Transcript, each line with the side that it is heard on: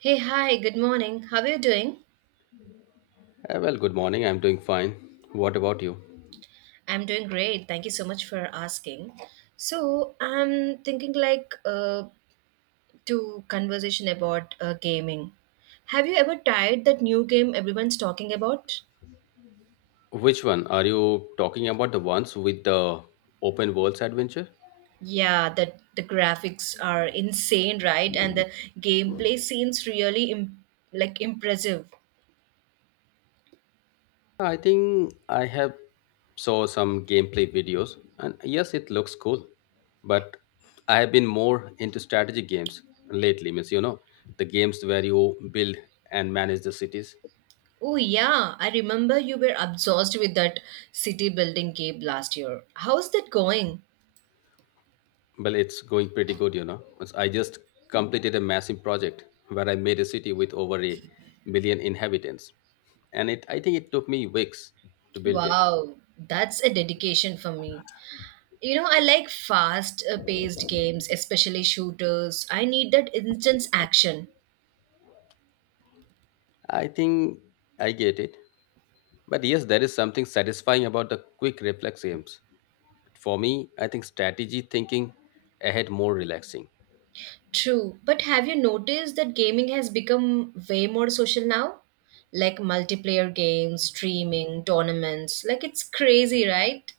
right: Hey, hi, good morning. How are you doing?
left: Good morning. I'm doing fine. What about you?
right: I'm doing great. Thank you so much for asking. So, I'm thinking like to conversation about gaming. Have you ever tried that new game everyone's talking about?
left: Which one? Are you talking about the ones with the open worlds adventure?
right: Yeah, that the graphics are insane, right? And the gameplay seems really like impressive.
left: I think I have saw some gameplay videos, and yes, it looks cool. But I have been more into strategy games lately, means the games where you build and manage the cities.
right: Oh yeah, I remember you were obsessed with that city building game last year. How's that going?
left: Well, it's going pretty good, Once I just completed a massive project where I made a city with over a million inhabitants. And it I think it took me weeks to build it.
right: Wow, that's a dedication for me. You know, I like fast paced games, especially shooters. I need that instant action.
left: I think I get it. But yes, there is something satisfying about the quick reflex games. For me, I think strategy thinking ahead more relaxing.
right: True, but have you noticed that gaming has become way more social now? Like multiplayer games, streaming, tournaments. Like it's crazy, right?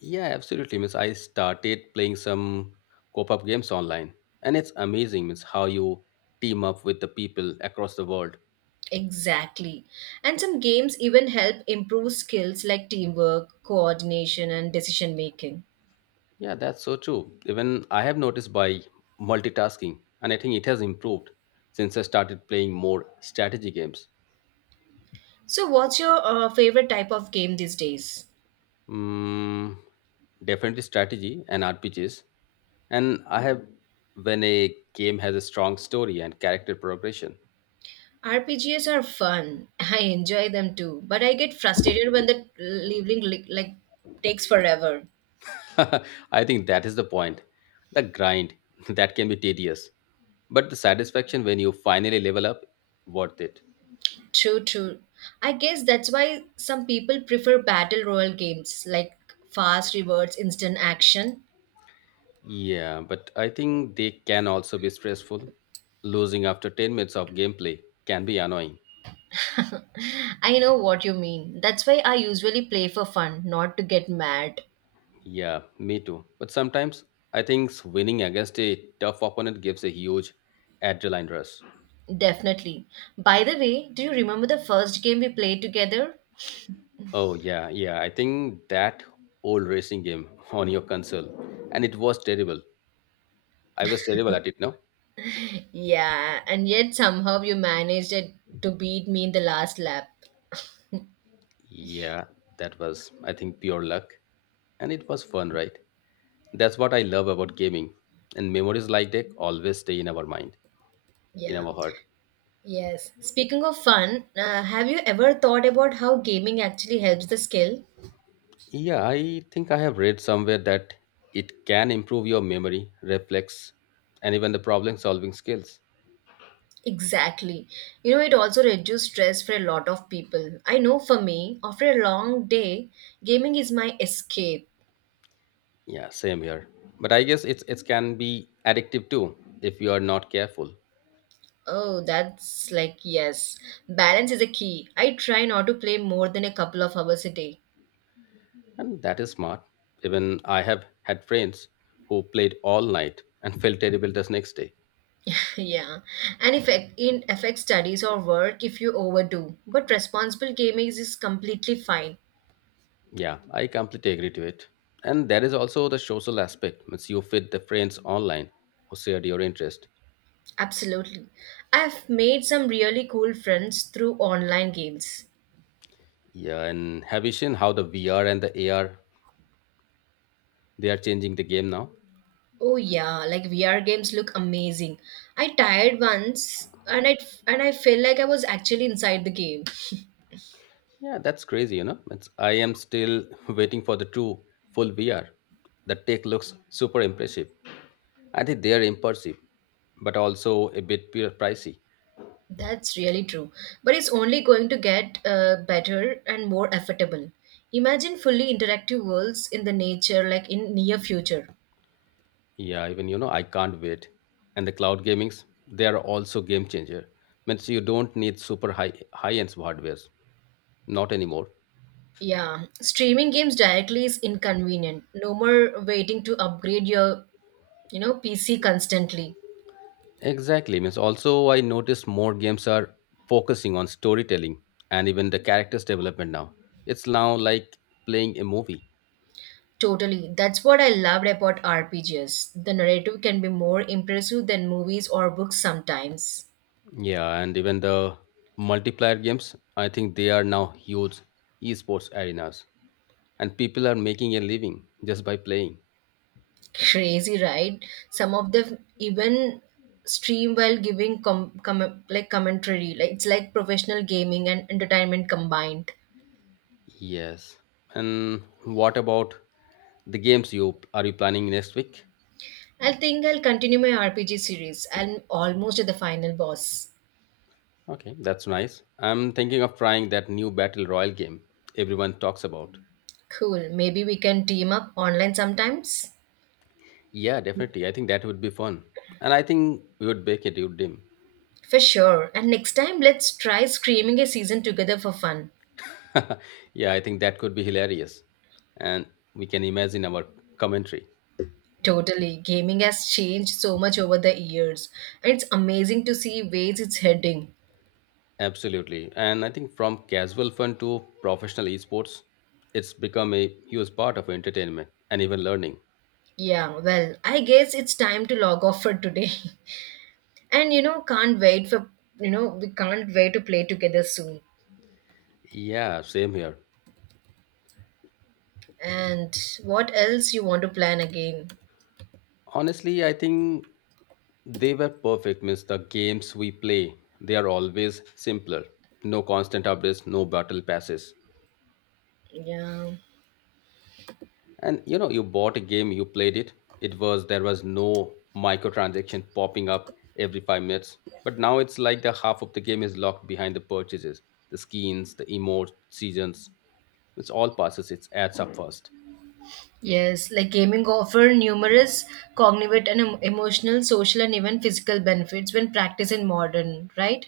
left: Yeah, absolutely. Means I started playing some co-op games online. And it's amazing means how you team up with the people across the world.
right: Exactly. And some games even help improve skills like teamwork, coordination, and decision making.
left: Yeah, that's so true. Even I have noticed by multitasking, and I think it has improved since I started playing more strategy games.
right: So, what's your favorite type of game these days?
left: Mm, definitely strategy and RPGs. And I have, when a game has a strong story and character progression,
right: RPGs are fun. I enjoy them too, but I get frustrated when the leveling like takes forever.
left: I think that is the point. The grind that can be tedious, but the satisfaction when you finally level up, worth it.
right: True, true. I guess that's why some people prefer battle royale games like fast rewards, instant action.
left: Yeah, but I think they can also be stressful. Losing after 10 minutes of gameplay can be annoying.
right: I know what you mean. That's why I usually play for fun, not to get mad.
left: Yeah, me too. But sometimes I think winning against a tough opponent gives a huge adrenaline rush.
right: Definitely. By the way, do you remember the first game we played together?
left: Oh, yeah, yeah. I think that old racing game on your console, and it was terrible. I was terrible at it, no?
right: Yeah, and yet somehow you managed it to beat me in the last lap.
left: Yeah, that was, I think, pure luck. And it was fun, right? That's what I love about gaming. And memories like that always stay in our mind, in
right: Yeah.
left: our heart.
right: Yes. Speaking of fun, have you ever thought about how gaming actually helps the skill?
left: Yeah, I think I have read somewhere that it can improve your memory, reflex, and even the problem solving skills.
right: Exactly. You know, it also reduces stress for a lot of people. I know for me, after a long day, gaming is my escape.
left: Yeah, same here. But I guess it can be addictive too if you are not careful.
right: Oh, that's like, yes. Balance is a key. I try not to play more than a couple of hours a day.
left: And that is smart. Even I have had friends who played all night and felt terrible the next day.
right: Yeah, and if in affects studies or work if you overdo, but responsible gaming is completely fine.
left: Yeah, I completely agree to it. And there is also the social aspect. Means you fit the friends online who shared your interest.
right: Absolutely. I've made some really cool friends through online games.
left: Yeah, and have you seen how the VR and the AR, they are changing the game now?
right: Oh yeah, like VR games look amazing. I tried once and I felt like I was actually inside the game.
left: Yeah, that's crazy. I am still waiting for the true full VR. The tech looks super impressive. I think they are impressive, but also a bit pure pricey.
right: That's really true. But it's only going to get better and more affordable. Imagine fully interactive worlds in the nature like in near future.
left: Yeah, even you know I can't wait. And the cloud gamings, they are also game changer. Means you don't need super high end hardwares, not anymore.
right: Yeah, streaming games directly is inconvenient. No more waiting to upgrade your, you know, PC constantly.
left: Exactly. Means also I notice more games are focusing on storytelling and even the characters development now. It's now like playing a movie.
right: Totally. That's what I loved about RPGs. The narrative can be more impressive than movies or books sometimes.
left: Yeah, and even the multiplayer games, I think they are now huge esports arenas, and people are making a living just by playing.
right: Crazy, right? Some of them even stream while giving like commentary. Like it's like professional gaming and entertainment combined.
left: Yes. And what about the games you are you planning next week?
right: I think I'll continue my RPG series. I'm almost at the final boss.
left: Okay, that's nice. I'm thinking of trying that new battle royale game everyone talks about.
right: Cool. Maybe we can team up online sometimes.
left: Yeah, definitely. I think that would be fun. And I think we would make it, you dim.
right: For sure. And next time, let's try screaming a season together for fun.
left: Yeah, I think that could be hilarious. And we can imagine our commentary.
right: Totally. Gaming has changed so much over the years, and it's amazing to see ways it's heading.
left: Absolutely. And I think from casual fun to professional esports, it's become a huge part of entertainment and even learning.
right: Yeah, well, I guess it's time to log off for today. And you know, can't wait for, we can't wait to play together soon.
left: Yeah, same here.
right: And what else you want to plan again?
left: Honestly, I think they were perfect. Means the games we play, they are always simpler. No constant updates, no battle passes.
right: Yeah.
left: And you know, you bought a game, you played it. It was There was no microtransaction popping up every 5 minutes. But now it's like the half of the game is locked behind the purchases, the skins, the emotes, seasons, it's all passes, it adds up first.
right: Yes, like gaming offer numerous cognitive and emotional, social, and even physical benefits when practiced in modern, right?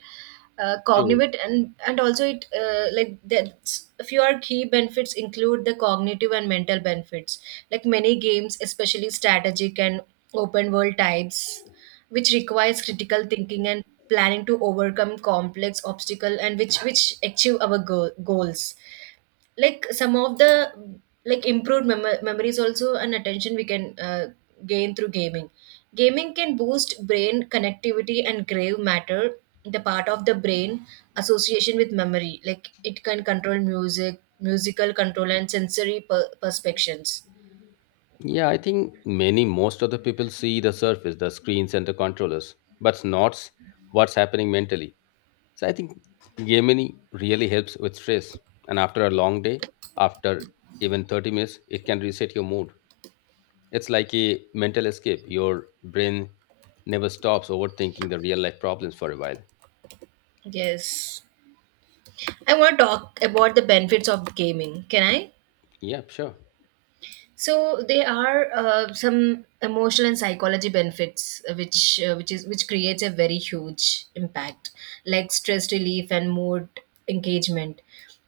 left: True.
right: Cognitive and also it like that's a few are key benefits include the cognitive and mental benefits. Like many games, especially strategic and open world types, which requires critical thinking and planning to overcome complex obstacle and which achieve our goals like some of the like improved memories also and attention we can gain through gaming gaming can boost brain connectivity and grave matter the part of the brain association with memory like it can control music musical control and sensory perceptions.
left: Yeah, I think many most of the people see the surface, the screens and the controllers, but not what's happening mentally. So I think gaming really helps with stress. And after a long day, after even 30 minutes it can reset your mood. It's like a mental escape. Your brain never stops overthinking the real life problems for a while.
right: Yes, I want to talk about the benefits of gaming, can I?
left: Yeah, sure.
right: So there are some emotional and psychology benefits, which creates a very huge impact, like stress relief and mood engagement.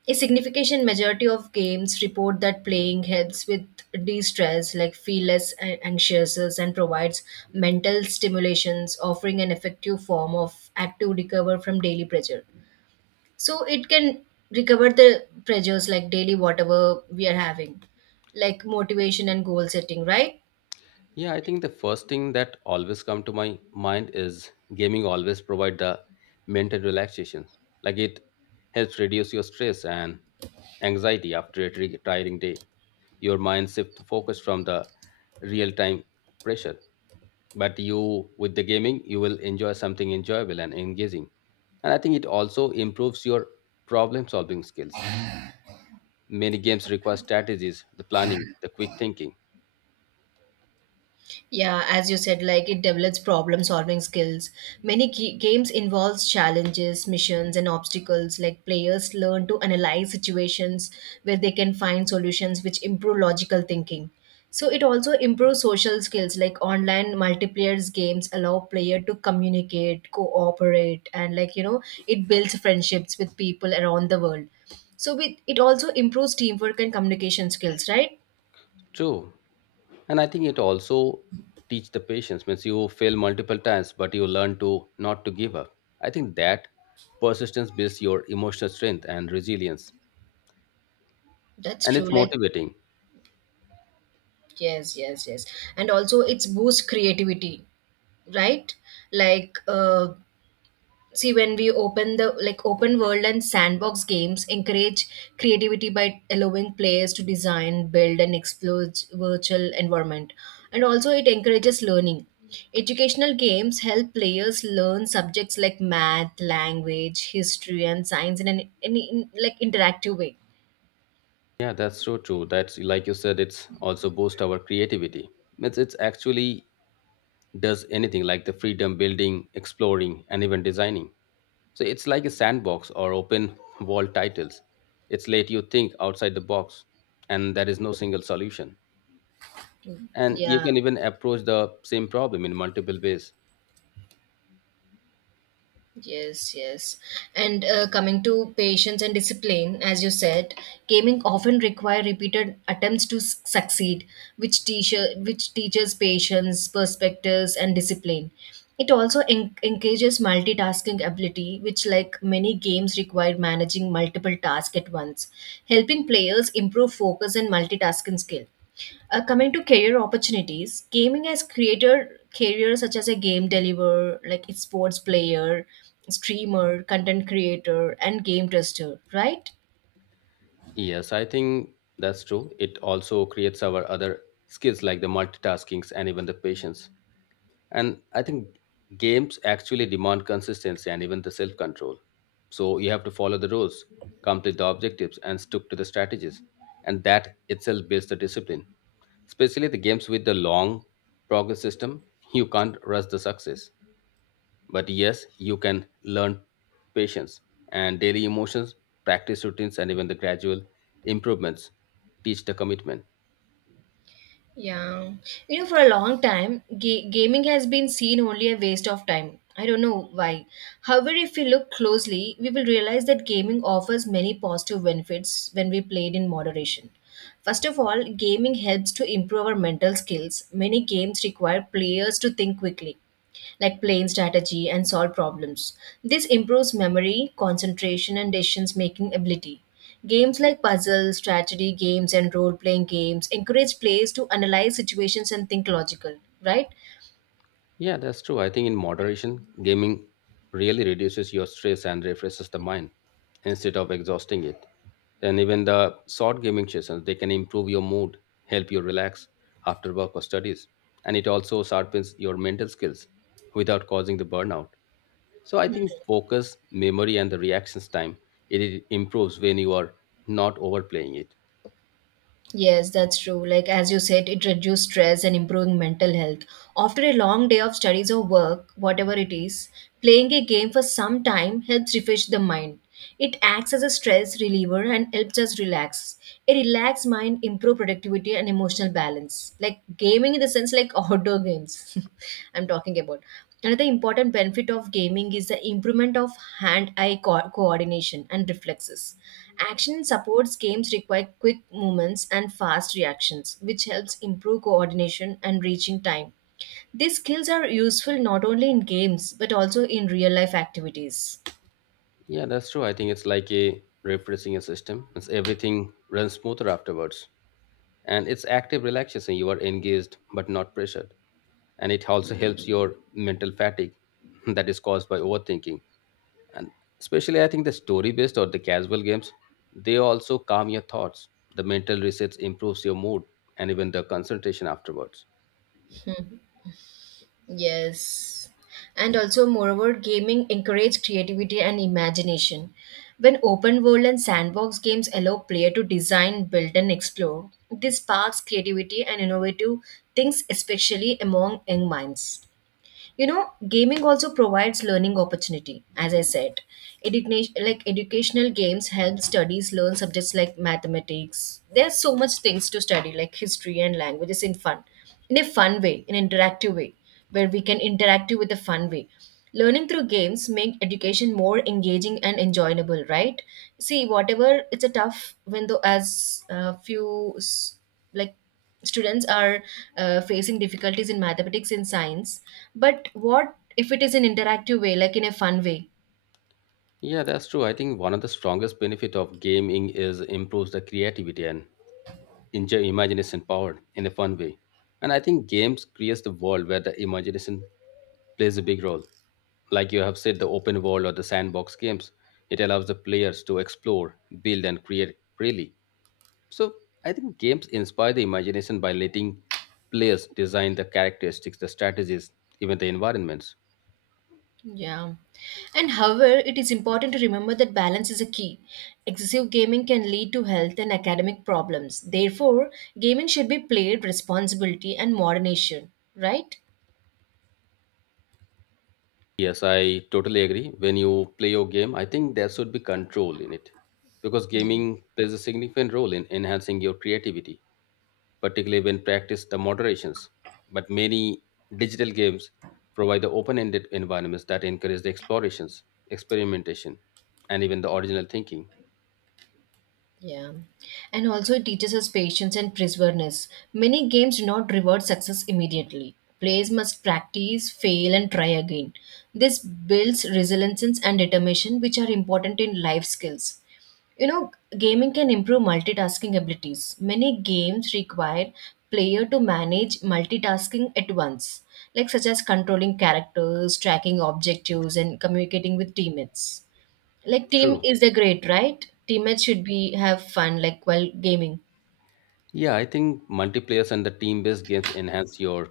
right: A significant majority of games report that playing helps with de-stress, like feel less anxious, and provides mental stimulations, offering an effective form of active recover from daily pressure so it can recover the pressures like daily whatever we are having like motivation and goal setting, right?
left: Yeah, I think the first thing that always come to my mind is gaming always provide the mental relaxation. Like it helps reduce your stress and anxiety after a tiring day. Your mind shift focus from the real time pressure. But you with the gaming, you will enjoy something enjoyable and engaging. And I think it also improves your problem solving skills. Many games require strategies, the planning, the quick thinking.
right: Yeah, as you said, like it develops problem solving skills. Many games involves challenges, missions, and obstacles. Like players learn to analyze situations where they can find solutions which improve logical thinking. So it also improves social skills. Like online multiplayer games allow player to communicate, cooperate, and like it builds friendships with people around the world. So with, it also improves teamwork and communication skills, right?
left: True, and I think it also teach the patience. Means you fail multiple times, but you learn to not to give up. I think that persistence builds your emotional strength and resilience,
right: That's
left: and
right: true.
left: it's
right: Like,
left: motivating.
right: yes, yes, yes. And also it's boost creativity, right? Like see when we open the like open world and sandbox games encourage creativity by allowing players to design, build and explore virtual environment. And also it encourages learning. Educational games help players learn subjects like math, language, history and science in an in like interactive way.
left: Yeah, that's so true. That's like you said, it's also boost our creativity. Means it's actually does anything like the freedom building, exploring and even designing. So it's like a sandbox or open wall titles, it's let you think outside the box, and there is no single solution, and you
right: Yeah.
left: can even approach the same problem in multiple ways.
right: Yes, yes. And coming to patience and discipline, as you said, gaming often require repeated attempts to succeed, which teacher which teaches patience, perspectives, and discipline. It also encourages multitasking ability, which like many games require managing multiple tasks at once, helping players improve focus and multitasking skill. Coming to career opportunities, gaming has created careers such as a game deliverer, like a sports player, streamer, content creator, and game tester, right?
left: Yes, I think that's true. It also creates our other skills like the multitaskings and even the patience. And I think games actually demand consistency and even the self control. So you have to follow the rules, complete the objectives and stick to the strategies, and that itself builds the discipline, especially the games with the long progress system. You can't rush the success. But yes, you can learn patience. And daily emotions, practice routines, and even the gradual improvements teach the commitment.
right: Yeah. You know, for a long time, gaming has been seen only a waste of time. I don't know why. However, if we look closely, we will realize that gaming offers many positive benefits when we played in moderation. First of all, gaming helps to improve our mental skills. Many games require players to think quickly like playing strategy and solve problems. This improves memory, concentration, and decisions making ability. Games like puzzles, strategy games, and role playing games encourage players to analyze situations and think logical, right?
left: Yeah, that's true. I think in moderation, gaming really reduces your stress and refreshes the mind instead of exhausting it. And even the short gaming sessions, they can improve your mood, help you relax after work or studies. And it also sharpens your mental skills without causing the burnout. So I think focus, memory, and the reactions time, it improves when you are not overplaying it.
right: Yes, that's true. Like, as you said, it reduces stress and improving mental health. After a long day of studies or work, whatever it is, playing a game for some time helps refresh the mind. It acts as a stress reliever and helps us relax. A relaxed mind improve productivity and emotional balance. Like gaming in the sense like outdoor games I'm talking about. Another important benefit of gaming is the improvement of hand-eye coordination and reflexes. Action supports games require quick movements and fast reactions, which helps improve coordination and reaching time. These skills are useful not only in games but also in real life activities.
left: Yeah, that's true. I think it's like a refreshing a system. It's everything runs smoother afterwards, and it's active relaxation. You are engaged but not pressured, and it also helps your mental fatigue that is caused by overthinking. And especially, I think the story-based or the casual games, they also calm your thoughts. The mental resets improves your mood and even the concentration afterwards.
right: Yes. And also, moreover, gaming encourages creativity and imagination. When open world and sandbox games allow player to design, build, and explore, this sparks creativity and innovative things, especially among young minds. You know, gaming also provides learning opportunity as I said. Education, like educational games help studies learn subjects like mathematics, there's so much things to study like history and languages in fun in a fun way in an interactive way where we can interact with a fun way learning through games make education more engaging and enjoyable, right? See whatever it's a tough when though as like students are facing difficulties in mathematics and science but what if it is an interactive way like in a fun way.
left: Yeah, that's true. I think one of the strongest benefit of gaming is improves the creativity and enjoy imagination power in a fun way. And I think games creates the world where the imagination plays a big role. Like you have said, the open world or the sandbox games, it allows the players to explore, build, and create freely. So I think games inspire the imagination by letting players design the characteristics, the strategies, even the environments.
right: Yeah, and however it is important to remember that balance is a key, excessive gaming can lead to health and academic problems therefore gaming should be played with responsibility and moderation, right?
left: Yes, I totally agree. When you play your game, I think there should be control in it, because gaming plays a significant role in enhancing your creativity, particularly when practiced the moderations. But many digital games provide the open-ended environments that encourage the explorations, experimentation, and even the original thinking.
right: Yeah. And also it teaches us patience and perseverance. Many games do not reward success immediately. Players must practice, fail, and try again. This builds resilience and determination, which are important in life skills. You know, gaming can improve multitasking abilities. Many games require player to manage multitasking at once, like such as controlling characters, tracking objectives, and communicating with teammates. Like team
left: True.
right: is a great, right? Teammates should be have fun like while gaming.
left: Yeah, I think multiplayers and the team based games enhance your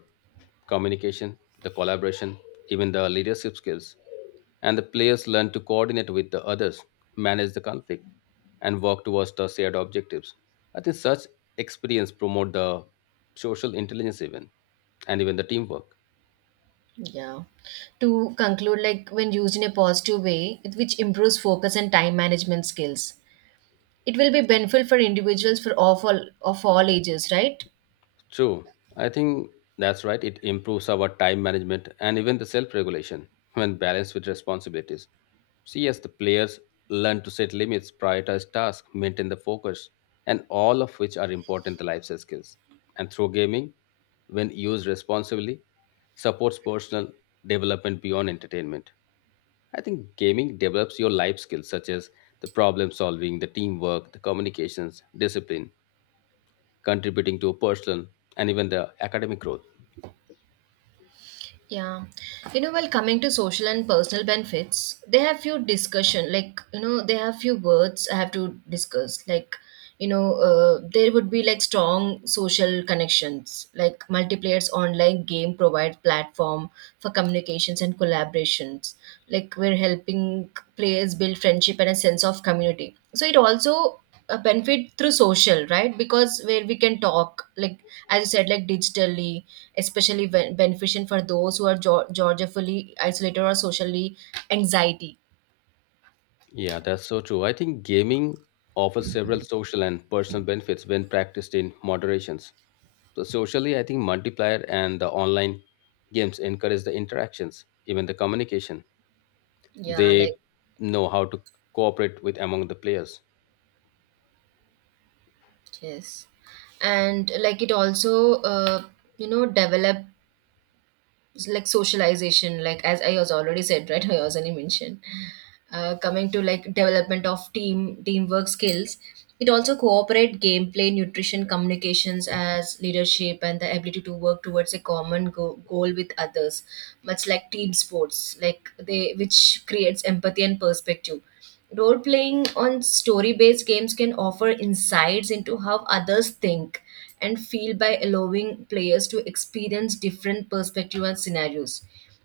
left: communication, the collaboration, even the leadership skills. And the players learn to coordinate with the others, manage the conflict, and work towards the shared objectives. I think such experience promote the social intelligence even and even the teamwork.
right: Yeah. To conclude, like when used in a positive way, it- which improves focus and time management skills. It will be beneficial for individuals for of all ages, right?
left: True. I think that's right. It improves our time management and even the self regulation when balanced with responsibilities. See, as the players learn to set limits, prioritize tasks, maintain the focus, and all of which are important to life skills. And through gaming, when used responsibly, supports personal development beyond entertainment. I think gaming develops your life skills such as the problem solving, the teamwork, the communications, discipline, contributing to personal and even the academic growth.
right: Yeah. You know, while coming to social and personal benefits, they have few discussion, like, you know, they have few words I have to discuss. Like, you know, there would be like strong social connections, like multiplayer's online game provide platform for communications and collaborations. Like we're helping players build friendship and a sense of community. So it also a benefit through social, right? Because where we can talk, like as you said, like digitally, especially beneficial for those who are geographically isolated or socially anxiety.
left: Yeah, that's so true. I think gaming offers several social and personal benefits when practiced in moderations. So socially, I think multiplier and the online games encourage the interactions, even the communication.
right: Yeah, like
left: They know how to cooperate with among the players.
right: yes. And like it also you know, develop like socialization, like as I was already said, right? I was already mentioned coming to like development of teamwork skills. It also cooperate gameplay nutrition communications as leadership and the ability to work towards a common goal with others, much like team sports like they, which creates empathy and perspective. Role playing on story based games can offer insights into how others think and feel by allowing players to experience different perspectives and scenarios.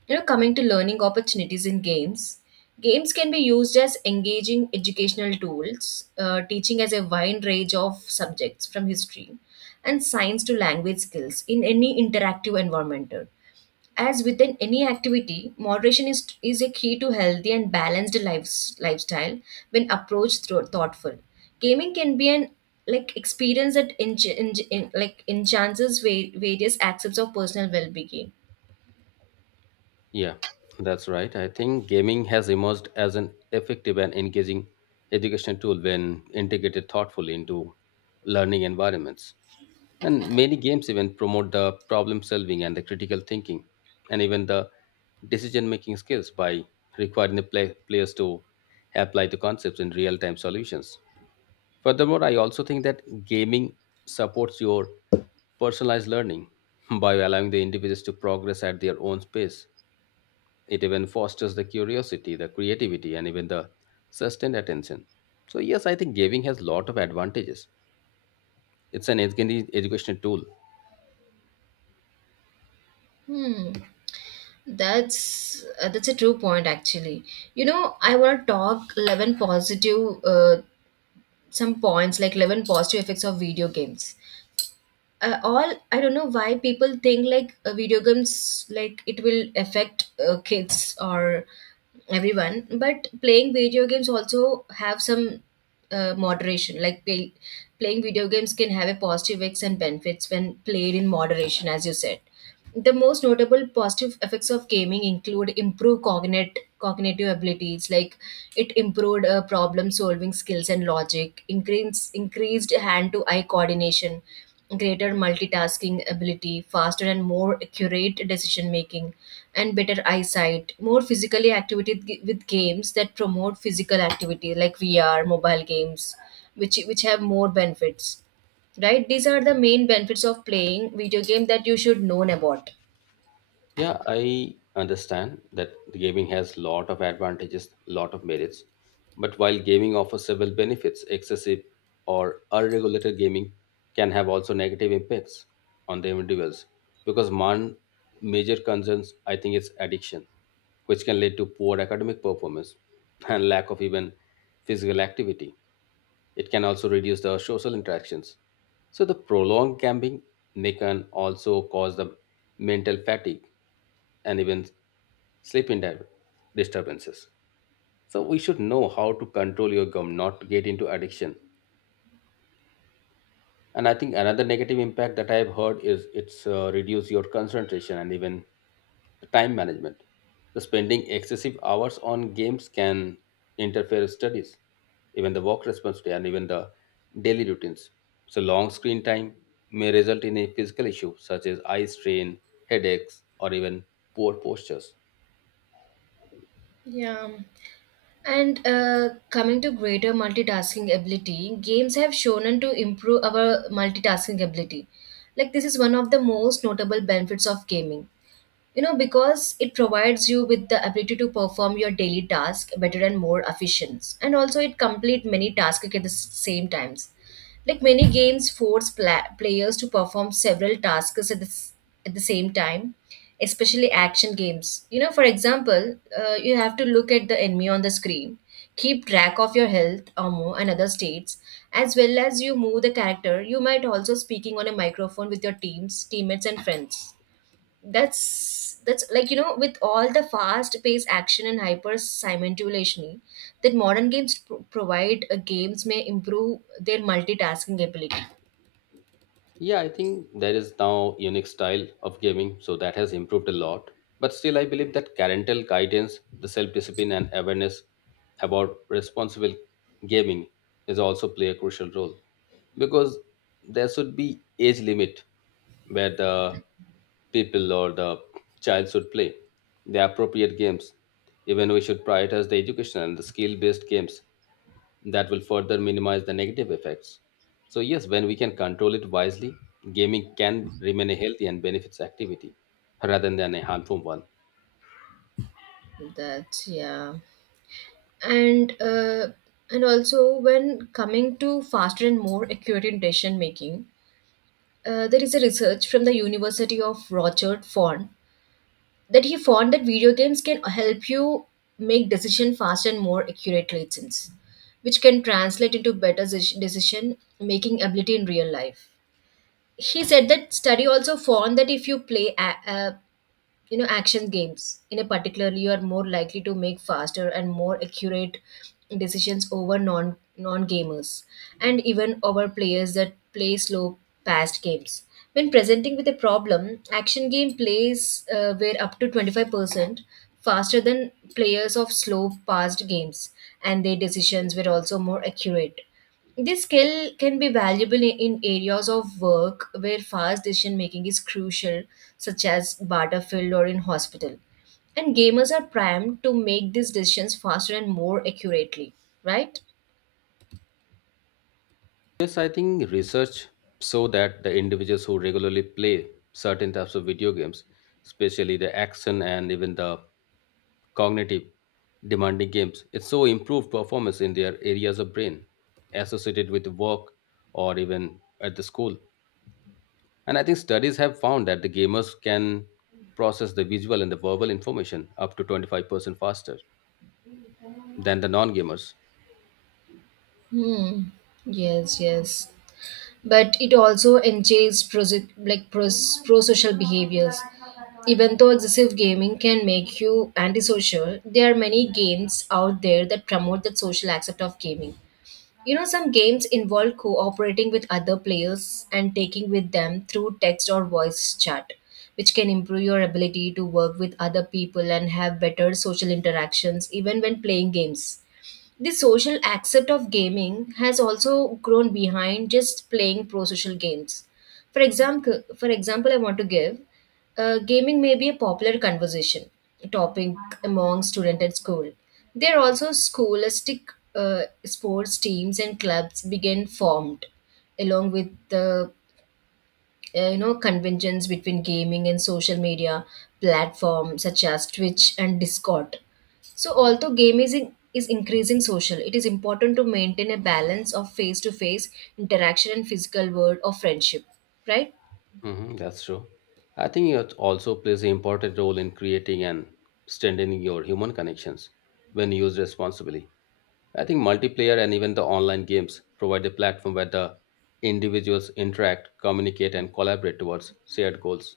right: You know, coming to learning opportunities in games, games can be used as engaging educational tools, teaching as a wide range of subjects from history and science to language skills in any interactive environment. As within any activity, moderation is a key to healthy and balanced lifestyle when approached through thoughtful. Gaming can be an like experience that like enhances various aspects of personal well-being.
left: Yeah, that's right. I think gaming has emerged as an effective and engaging education tool when integrated thoughtfully into learning environments. And many games even promote the problem solving and the critical thinking and even the decision making skills by requiring the players to apply the concepts in real time solutions. Furthermore, I also think that gaming supports your personalized learning by allowing the individuals to progress at their own pace. It even fosters the curiosity, the creativity, and even the sustained attention. So, yes, I think gaming has lot of advantages. It's an educational tool.
right: Hmm, that's a true point actually. You know, I want to talk 11 positive some points like 11 positive effects of video games. All, I don't know why people think like video games like it will affect kids or everyone, but playing video games also have some moderation. Like playing video games can have a positive effects and benefits when played in moderation, as you said. The most notable positive effects of gaming include improved cognitive abilities, like it improved problem solving skills and logic, increased hand to eye coordination, greater multitasking ability, faster and more accurate decision making, and better eyesight. More physically activity with games that promote physical activity, like VR, mobile games, which have more benefits, right? These are the main benefits of playing video game that you should know about.
left: Yeah, I understand that the gaming has lot of advantages, lot of merits. But while gaming offers several benefits, excessive or unregulated gaming can have also negative impacts on the individuals. Because one major concerns, I think, is addiction, which can lead to poor academic performance and lack of even physical activity. It can also reduce the social interactions. So the prolonged gambling may can also cause the mental fatigue and even sleeping disturbances. So we should know how to control your gum, not to get into addiction. And I think another negative impact that I've heard is it's reduce your concentration and even the time management. So spending excessive hours on games can interfere with studies, even the work responsibility, and even the daily routines. So long screen time may result in a physical issue such as eye strain, headaches, or even poor postures.
right: Yeah, and coming to greater multitasking ability, games have shown to improve our multitasking ability. Like this is one of the most notable benefits of gaming, you know, because it provides you with the ability to perform your daily task better and more efficient, and also it complete many tasks at the same times. Like many games force players to perform several tasks at at the same time, especially action games. You know, for example, you have to look at the enemy on the screen, keep track of your health ammo and other states, as well as you move the character. You might also speaking on a microphone with your teams teammates and friends. That's like, you know, with all the fast paced action and hyper simultaneously that modern games provide, games may improve their multitasking ability.
left: Yeah, I think there is now unique style of gaming, so that has improved a lot. But still, I believe that parental guidance, the self-discipline, and awareness about responsible gaming is also play a crucial role, because there should be age limit where the people or the child should play the appropriate games. Even we should prioritize the education and the skill-based games that will further minimize the negative effects. So, yes, when we can control it wisely, gaming can remain a healthy and benefits activity rather than a harmful one.
right: That's, yeah. And also when coming to faster and more accurate decision making, there is a research from the university of rochard font, that he found that video games can help you make decision faster and more accurately, since which can translate into better decision making ability in real life. He said that study also found that if you play you know, action games in a particular, you are more likely to make faster and more accurate decisions over non gamers, and even over players that play slow past games. When presenting with a problem, action game plays were up to 25% faster than players of slow past games, and their decisions were also more accurate. This skill can be valuable in areas of work where fast decision making is crucial, such as battlefield or in hospital. And gamers are primed to make these decisions faster and more accurately, right?
left: Yes, I think research show that the individuals who regularly play certain types of video games, especially the action and even the cognitive demanding games, it show improved performance in their areas of brain associated with work or even at the school. And I think studies have found that the gamers can process the visual and the verbal information up to 25% faster than the non gamers.
right: Hmm. Yes. But it also engages pro like pro social behaviors. Even though excessive gaming can make you antisocial, there are many games out there that promote the social aspect of gaming. You know, some games involve cooperating with other players and taking with them through text or voice chat, which can improve your ability to work with other people and have better social interactions even when playing games. The social accept of gaming has also grown behind just playing pro social games. For example, I want to give gaming may be a popular conversation topic among students at school. There are also scholastic sports teams and clubs begin formed, along with the you know, conventions between gaming and social media platforms such as Twitch and Discord. So although gaming is increasing social, it is important to maintain a balance of face-to-face interaction and physical world of friendship, right?
left: Hmm, that's true. I think it also plays an important role in creating and strengthening your human connections when used responsibly. I think multiplayer and even the online games provide a platform where the individuals interact, communicate, and collaborate towards shared goals.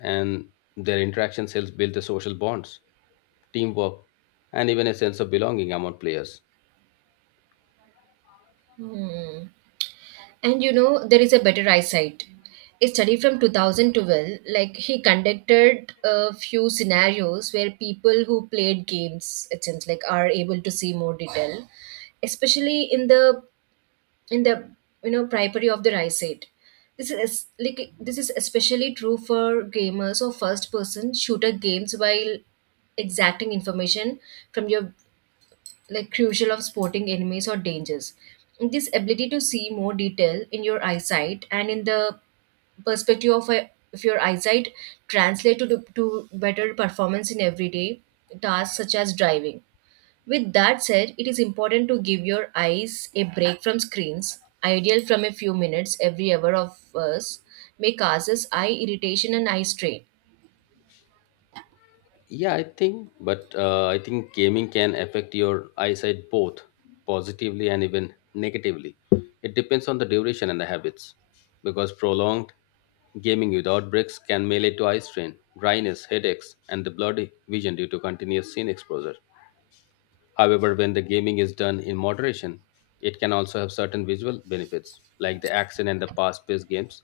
left: And their interactions helps build the social bonds, teamwork, and even a sense of belonging among players.
right: Hmm. And you know, there is a better eyesight. A study from 2012, like he conducted a few scenarios where people who played games, it seems like, are able to see more detail, especially in the, you know, periphery of the eyesight. This is especially true for gamers or first person shooter games while exacting information from your like crucial of spotting enemies or dangers. This ability to see more detail in your eyesight and in the perspective of, a, of your eyesight translate to better performance in everyday tasks such as driving. With that said, it is important to give your eyes a break from screens, ideal from a few minutes every hour of us, may causes eye irritation and eye strain.
left: Yeah, I think, but I think gaming can affect your eyesight both positively and even negatively. It depends on the duration and the habits, because prolonged gaming without breaks can may lead to eye strain, dryness, headaches, and the blurry vision due to continuous scene exposure. However, when the gaming is done in moderation, it can also have certain visual benefits, like the action and the fast-paced games.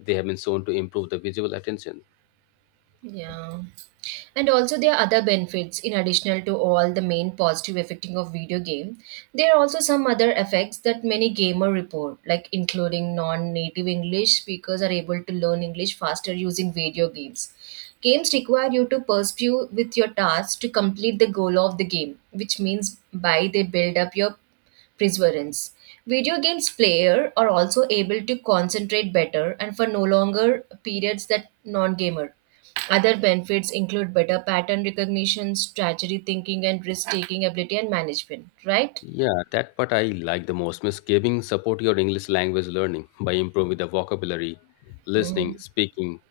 left: They have been shown to improve the visual attention.
right: Yeah. And also there are other benefits in additional to all the main positive effecting of video game. There are also some other effects that many gamer report, like including non-native English speakers are able to learn English faster using video games. Games require you to pursue with your tasks to complete the goal of the game, which means by they build up your perseverance. Video games player are also able to concentrate better and for no longer periods that non-gamer. Other benefits include better pattern recognition, strategy thinking, and risk-taking ability and management. Right?
left: Yeah, that part I like the most. Miss giving support your English language learning by improving the vocabulary,
right: Mm.
left: listening, speaking,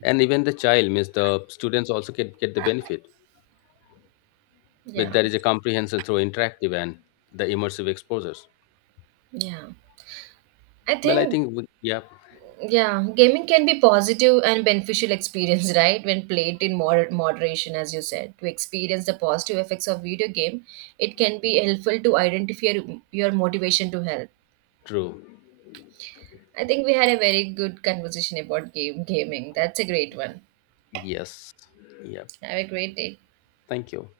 left: and even the child, means the students also get the benefit. But
right: Yeah,
left: there is a comprehension through interactive and the immersive exposures.
right: yeah. I
left: Well, I
right: think
left: think, yeah,
right: yeah, gaming can be positive and beneficial experience, right? When played in moderation, as you said, to experience the positive effects of video game, it can be helpful to identify your motivation to help.
left: true.
right: I think we had a very good conversation about game gaming. That's a great one.
left: Yes. Yeah.
right: Have a great day.
left: Thank you.